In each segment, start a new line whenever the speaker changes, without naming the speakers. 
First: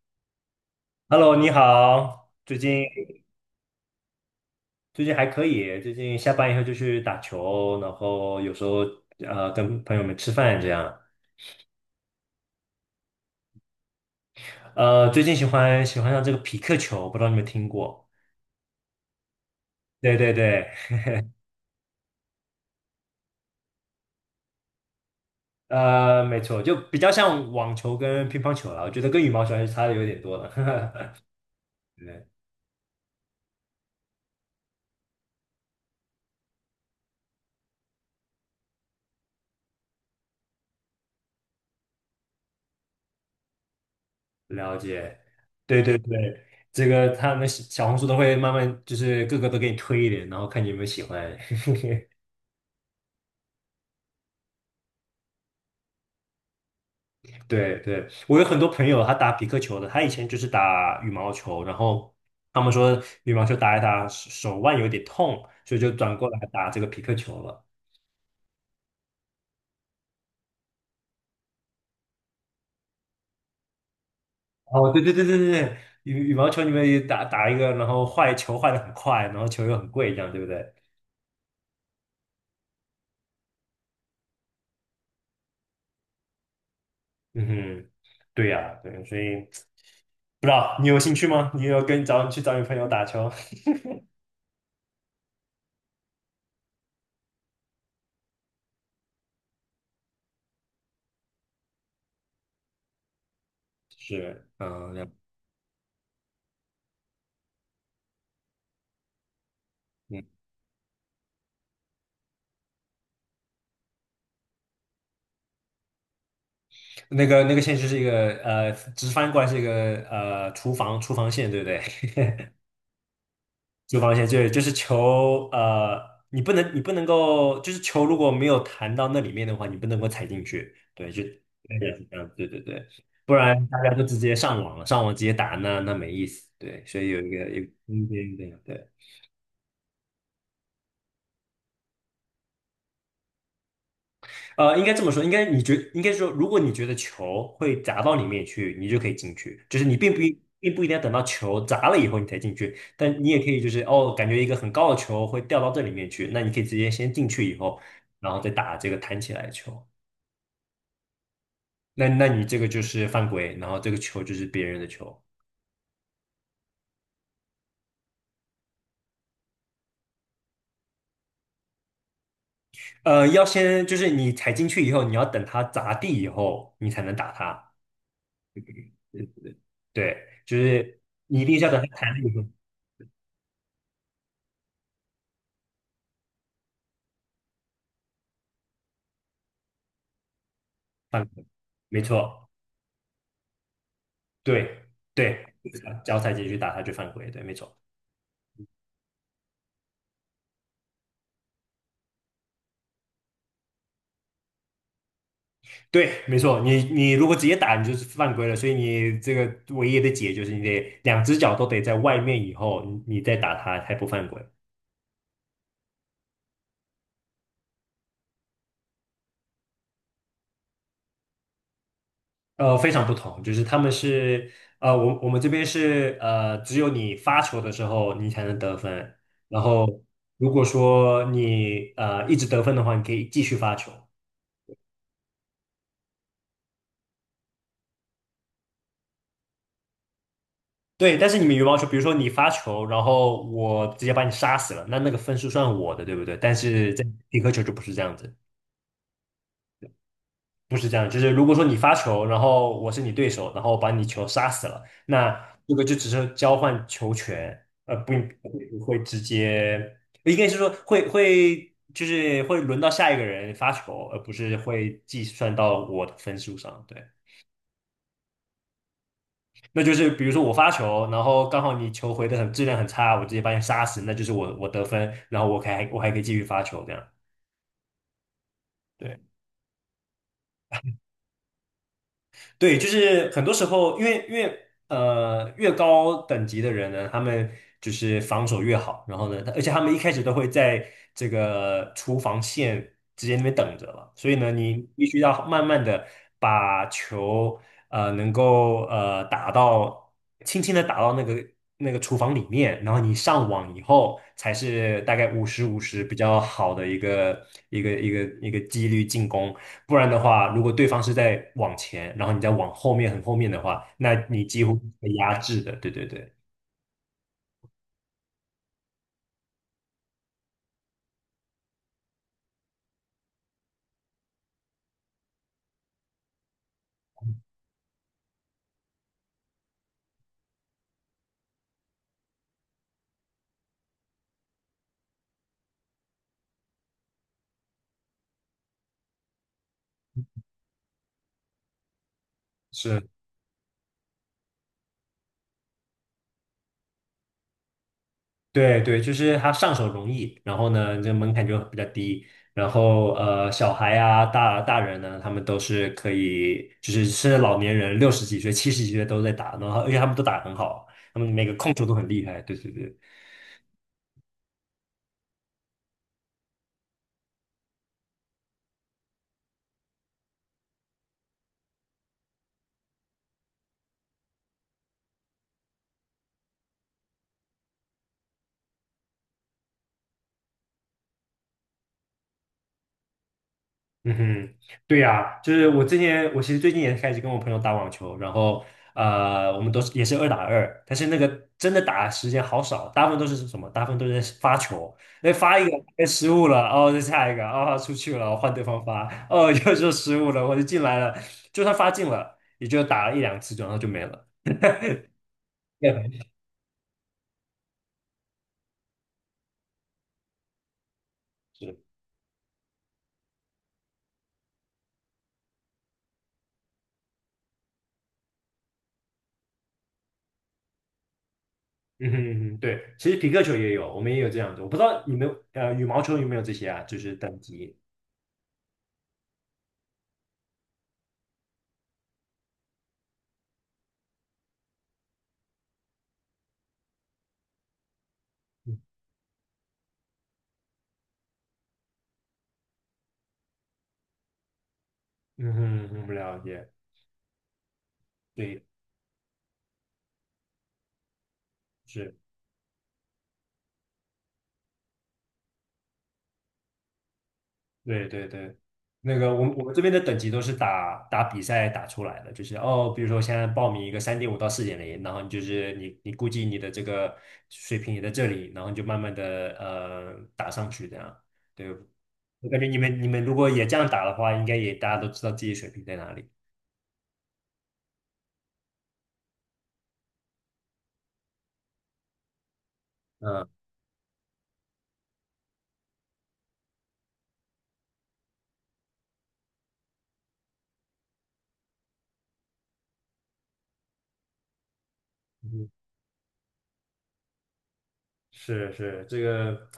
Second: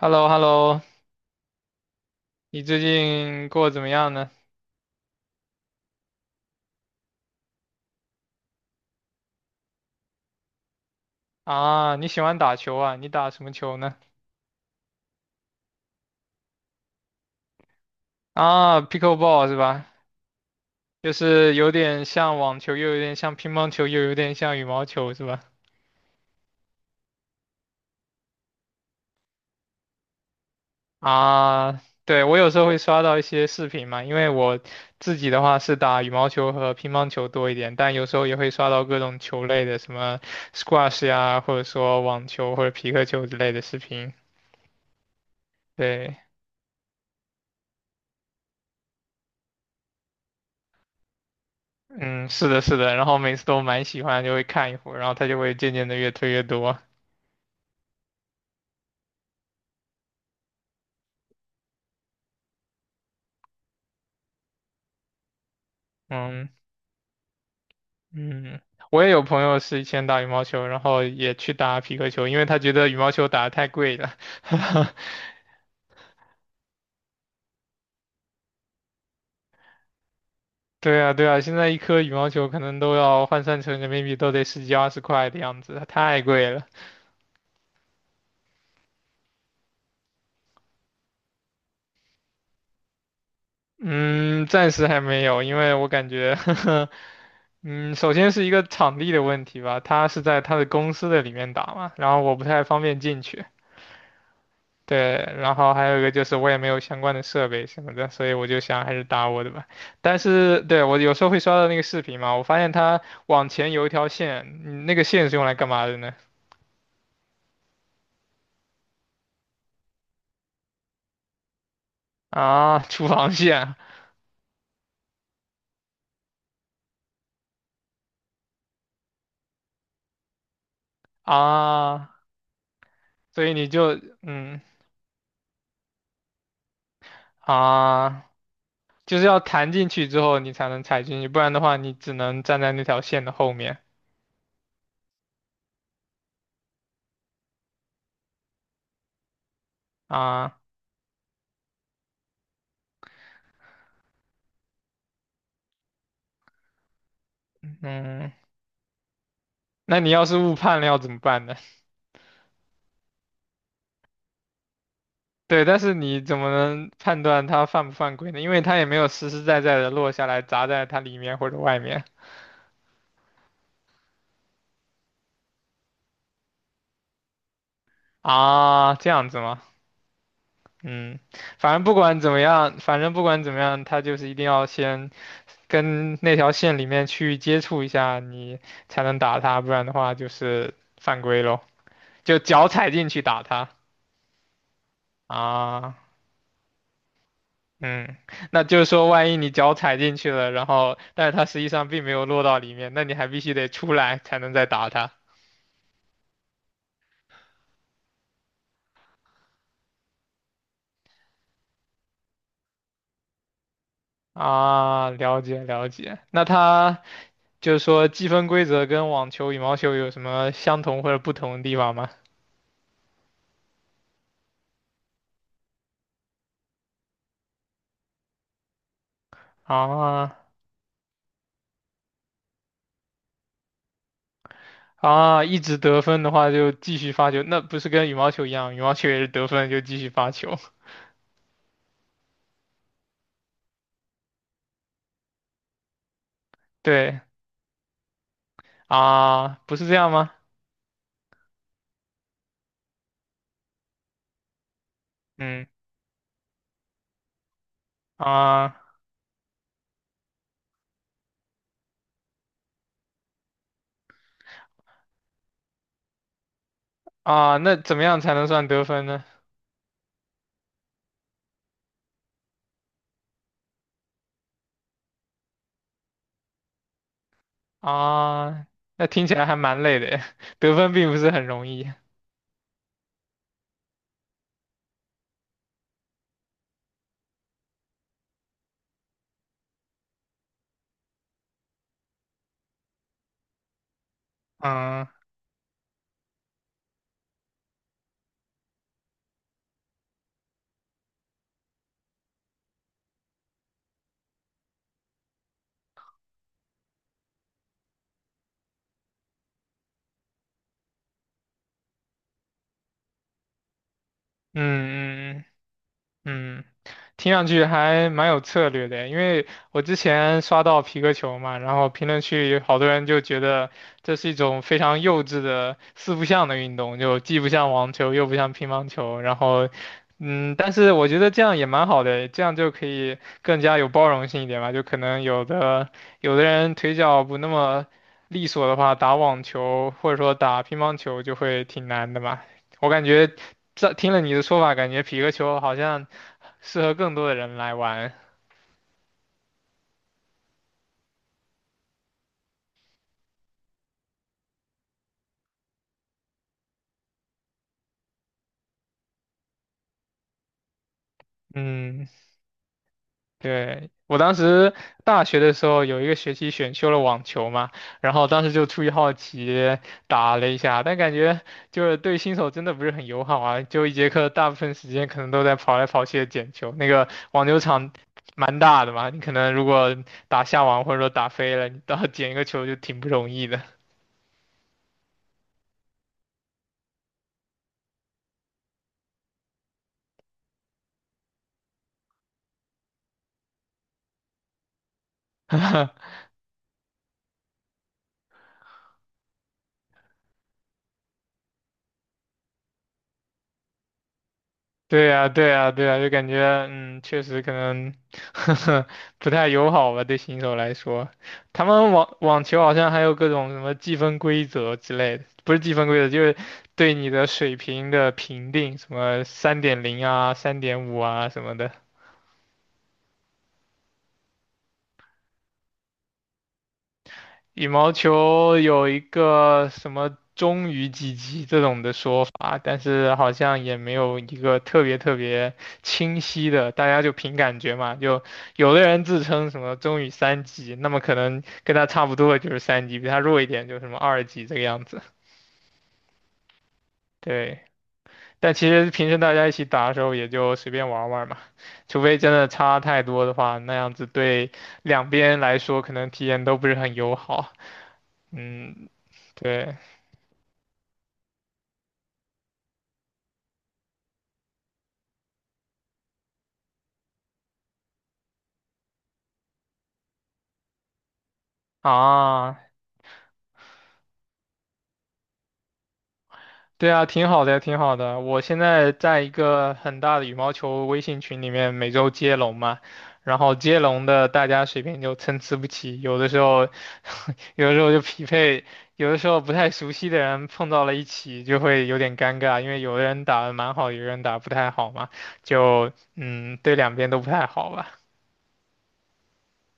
h e l l o h e l l o
Hello，你好，最
你最
近
近过得怎么样呢？
最近还可以，最近下班以后就去打球，然后有时候跟朋友们吃饭这样。
啊，你喜欢打球啊？你打什么球呢？
最近喜欢上这个匹克球，不知道你们听过？
啊，pickleball 是吧？
对对对，
就是有点像网球，又有点像乒乓球，又有点像羽毛球是吧？
没错，就比较像网球跟乒乓球了，我觉得跟羽毛球还是差的有点多了。
啊，对，
对，
我有时候会刷到一些视频嘛，因为我自己的话是打羽毛球和乒乓球多一点，但有时候也会刷到各种球类的，什么 squash 呀，或者说网球或者皮克球之类的视频。
了解，对对
对。
对，这个他们小红书都会慢慢就是各个都给你推一点，然后看你有没有喜欢。
嗯，是的，是的，然后每次都蛮喜欢，就会看一会儿，然后他就会渐渐的越推越多。
对对，我有很多朋友，他打匹克球的，他以前就是打羽毛球，然后他们说羽毛球打一打手腕有点痛，所以就转过来
嗯
打这个匹克球了。
嗯，我也有朋友是以前打羽毛球，然后也去打匹克球，因为他觉得羽毛球打的太贵了。
哦，对对对对对，羽毛球你们也打打一个，然后坏球坏的很快，然后球又很贵，这样对不对？
对啊，对啊，现在一颗羽毛球可能都要换算成人民币都得十几二十块的样子，太贵了。
嗯哼，对呀、对，所以不知道你有兴趣吗？你有跟找你去找你朋友打球？
嗯，暂时还没有，因为我感觉，嗯，首先是一个场地的问题吧，他是在他的公司的里面打嘛，然后我不太方便进去。
是，嗯，了
对，然后还有一个就是我也没有相关的设备什么的，所以我就想还是打我的吧。但
嗯，
是对我有时候会刷到那个视频嘛，我发现它往前有一条线，嗯那个线是用来干嘛的呢？
那个线就是一个直翻过来是一个厨房线，对不对？
啊，厨房线
就防线对，就是球，你不能够，就是球如果没有弹到那里面的话，你不能够踩进去，对，就对，是
啊，
这样，对对对，不
所以
然
你
大家
就
都直接
嗯
上网了，上网直接打那没意思，对，所以有一个有空
啊，
间这样对。
就是要弹进去之后你才能踩进去，不然的话你只能站在那条线的后面
应该这么说，应该说，如果你觉得球会砸到里面去，你就可以进去，就是你
啊。
并不一定要等到球砸了以后你才进去，但你也可以就是哦，感觉一个很高的球会掉到这里面去，那你可以直接先进去以后，然
嗯，
后再打这个弹起来的球，
那你要是误判了要怎么办呢？
那你这个就是犯规，然后这个球就是别人的球，
对，但是你怎么能判断它犯不犯规呢？因为它也没有实实在在的落下来砸在它里面或者外面
要先就是你踩进去以后，你要等它砸地以后，你才能打它，
啊，这
嗯
样子吗？
对，就是
嗯，
你一定是要
反
等
正不
它弹了
管怎
以
么
后
样，反正不管怎么样，它就是一定要先跟那条线里面去接触一下，你才能打它，不然的话就是犯
犯
规
规，
咯，
没
就
错。
脚踩进去打它
对对，
啊。
脚踩进去打他就犯规，对，没错，
嗯，那就是说，万一你脚踩进去了，然后但是它实际上并没有落到里面，那你还必须得出来才能再打它。
对，没错。你如果直接打，你就是犯规了，所以你这个唯一的解就是你得两只脚都得在外面以后，你再打他才不犯规。
啊，了解了解。那它就是说积分规则跟网球、羽毛球有什么相同或者不同的地方吗？
非常不同，就是他们是呃，我们这边是只有你发球的时候你才能得分，然后
啊
如果说你一直得分的话，你可以继续发球。
啊，一直得分的话就继续发球，那不是跟羽毛球一样，羽毛球也是得分就继续发球。
对，但是你们羽毛球，比如说你发球，然后我直接把你杀死了，那个分数算我的，对不对？但 是在
对
匹克球就不是这样子，
啊，不是这样吗？
不是这样，就是如果说你发球，然后我是你对手，然后把你球杀死了，那这
嗯
个就只是交换球权，不
啊
不会直接，应该是说会就是会轮到下一个人发球，而不是会计算到我的分数上，对。
啊，那怎么样才能算得分呢？
那就是比如说我发球，然后刚好你球回的很质量很差，我直接把你杀死，那就是我得分，然后我还可以继续发球这样。
啊，那听
对。
起来还蛮累的耶，得分并不是很容易。
对，就是很多时候，因为越高等级的人呢，他们就是防守越好，然后呢，而且他们一开始都会在这个厨房线直接那边等着了，所以呢，你必
嗯
须要慢慢的把球能够打到轻轻的打到那个厨房里面，然后你上网以后才是大概五十五十比较好的一个几率进攻。不然的话，如果对方是在往前，然后你再往后面很后面的话，那你几乎被压
嗯嗯。嗯
制的。对对对，
嗯，听上去还蛮有策略的，因为我之前刷到皮克球嘛，然后评论区好多人就觉得这是一种非常幼稚的四不像的运动，就既不像网球，又不像乒乓球，然后，嗯，但是我觉得这样也蛮好的，这样就可以更加有包容性一点吧，就可能有的人腿脚不那么利索的话，打网球或者说打乒乓球就会挺难的嘛，我感
是，
觉。这听了你的说法，感觉皮克球好像。适合更多的人来玩。
对对，就是他上手容易，然后呢，这门槛就比较低。然后小孩啊，大人呢，他们都是可以，就是甚至老年人六十几岁、七十几岁都在打，然后而且他们都打得很好，他们每个控球都
嗯，
很厉害。对对对。
对，我当时大学的时候有一个学期选修了网球嘛，然后当时就出于好奇打了一下，但感觉就是对新手真的不是很友好啊，就一节课大部分时间可能都在跑来跑去的捡球，那个网球场蛮大的嘛，你可能如果打下网或者说打飞了，你到捡一个球就挺不容易的。
嗯哼，对呀，就是我之前，我其实最近也开始跟我朋友打网球，然后我们都是也是二打二，但是那个真的打的时间好少，大部分都是什么？大部分都是在发球，那发一个哎 失误了，哦，再下一个，哦，出去了，换对方发，哦，又失误了，我就进来了，就算发进了，也就打了一两次，然后就没了。
对呀，对呀，对
也
呀，
很
就感觉嗯，确实可能 不太友好吧，对新手来说。他
是，
们网球好像还有各种什么计分规则之类的，不是计分规则，就是对你的水平的评定，什么3.0啊、3.5啊什么的。
嗯哼嗯哼，对，其实皮克球也有，我们也有这样子，我不知道你们羽毛球有没有这些啊，就是等
羽
级。
毛球有一个什么“中于几级”这种的说法，但是好像也没有一个特别特别清晰的，大家就凭感觉嘛。就有的人自称什么“中于三级”，那么可能跟他差不多的就是三级，比他弱一点就是什么2级这个样子。
嗯哼，我们了解。
对，但
对。
其实平时大家一起打的时候也就随便玩玩嘛，除
是，
非真的差太多的话，那样子对两边来说可能体验都不是很友好。
对对对，
嗯，
那个我们
对。
这边的等级都是打打比赛打出来的，就是哦，比如说现在报名一个3.5到4.0，然后你就是你估计你的这个水平也在这里，然后你就慢慢的打上去这样。对，我感
啊，
觉你们如果也这样打的话，应该也大家都知道自己水平在哪里。
对啊，挺好的，挺好的。我现在在一个很大的羽毛球微信群里面，每周接龙嘛，然后
嗯
接龙的大家水平就参差不齐，有的时候，有的时候就匹配，有的时候不太熟悉的人碰到了一起，就会有点尴尬，因为有的人打的蛮好，有的人打得不太好嘛，就嗯，对两边都不太好吧。
是是，这个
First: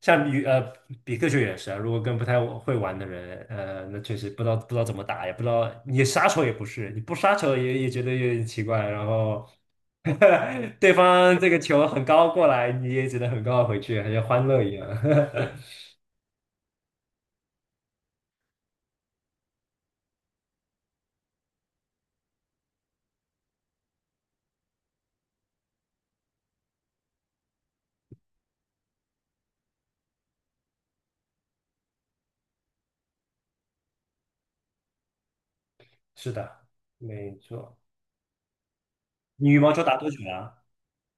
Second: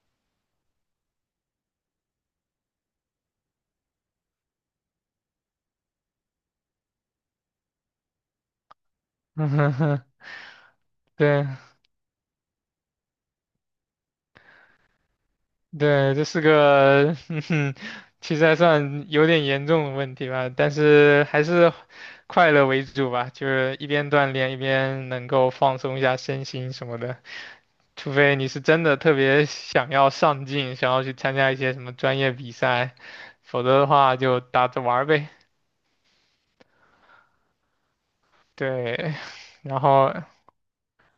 像比克球也是啊，如果跟不太会玩的人，那确实不知道怎么打，也不知道你杀球也不是，你不杀球也觉得有点奇怪，然后 对方
对，
这个球很高过来，你也只能很高的回去，好像欢乐一样。
对，这是个，嗯哼，其实还算有点严重的问题吧，但是还是快乐为主吧，就是一边锻炼一边能够放松一下身心什么的。除非你是真的特别想要上进，想要去参加一些什么专业比赛，否则的话就打着玩儿呗。
是的，没错。
对，
你羽 毛
然
球打多
后
久了啊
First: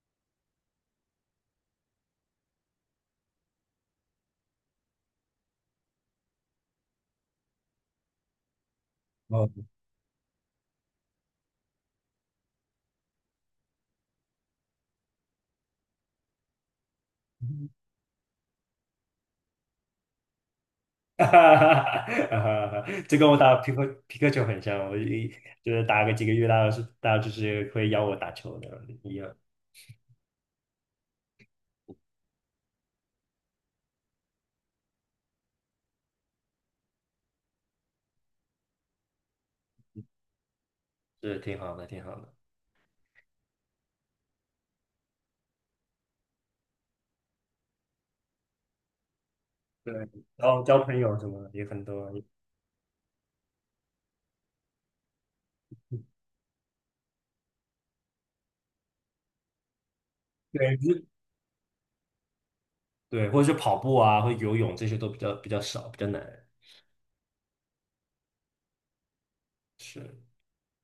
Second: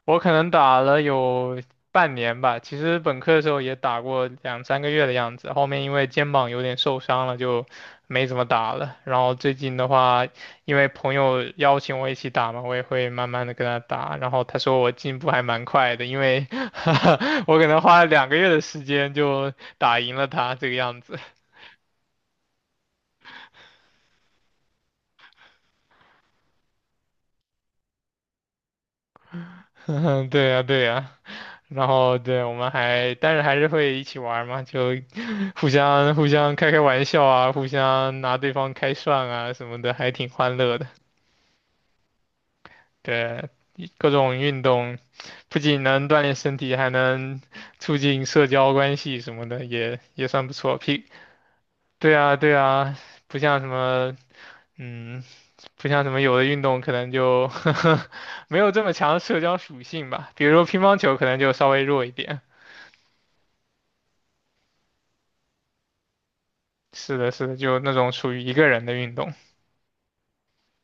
我可能打了有半年吧，其实本科的时候也打过两三个月的样子，后面因为肩膀有点受伤了，就没怎么打了。然后
哦，
最近的话，因为朋友邀请我一起打嘛，我也会慢慢的跟他打。然后他说我进步还蛮快的，因为 我可能花了2个月的时间就打赢了他这个样 子。
哈哈哈，这跟我打皮克球很像，我就是打个几个月，大家就是会邀我打球的，一样，
对呀，对呀。然后对，我们还，但是还是会一起玩嘛，就互相开开玩笑啊，互相拿对方开涮啊什么的，还挺欢乐的。
是挺好的，挺好的。
对，各种运动不仅能锻炼身体，还能促进社交关系什么的，
对，
也算
然
不
后
错。
交朋友什么的也很多，
对啊对啊，不像什么，嗯，不像什么有的运动可能就 没有这么强的社交属性吧。比如说
对，
乒乓
只
球可能就稍微弱一点。
对，或者是跑步啊，或者游泳这些都比较少，比较难。
是的，是的，就那种属于一个人的运动。
是，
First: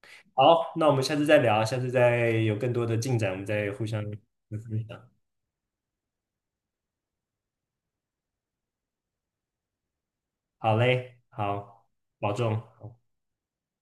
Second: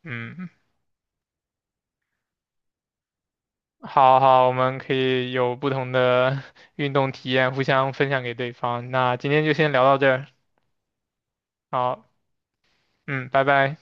嗯
好，那我们下次再聊，下次再有更多的进展，我们再互相
好好，我们
分
可
享。
以有不同的 运动体验，互相分享给对方。那今天就先聊到这儿，
好嘞，好，
好，
保重。好
嗯，拜拜。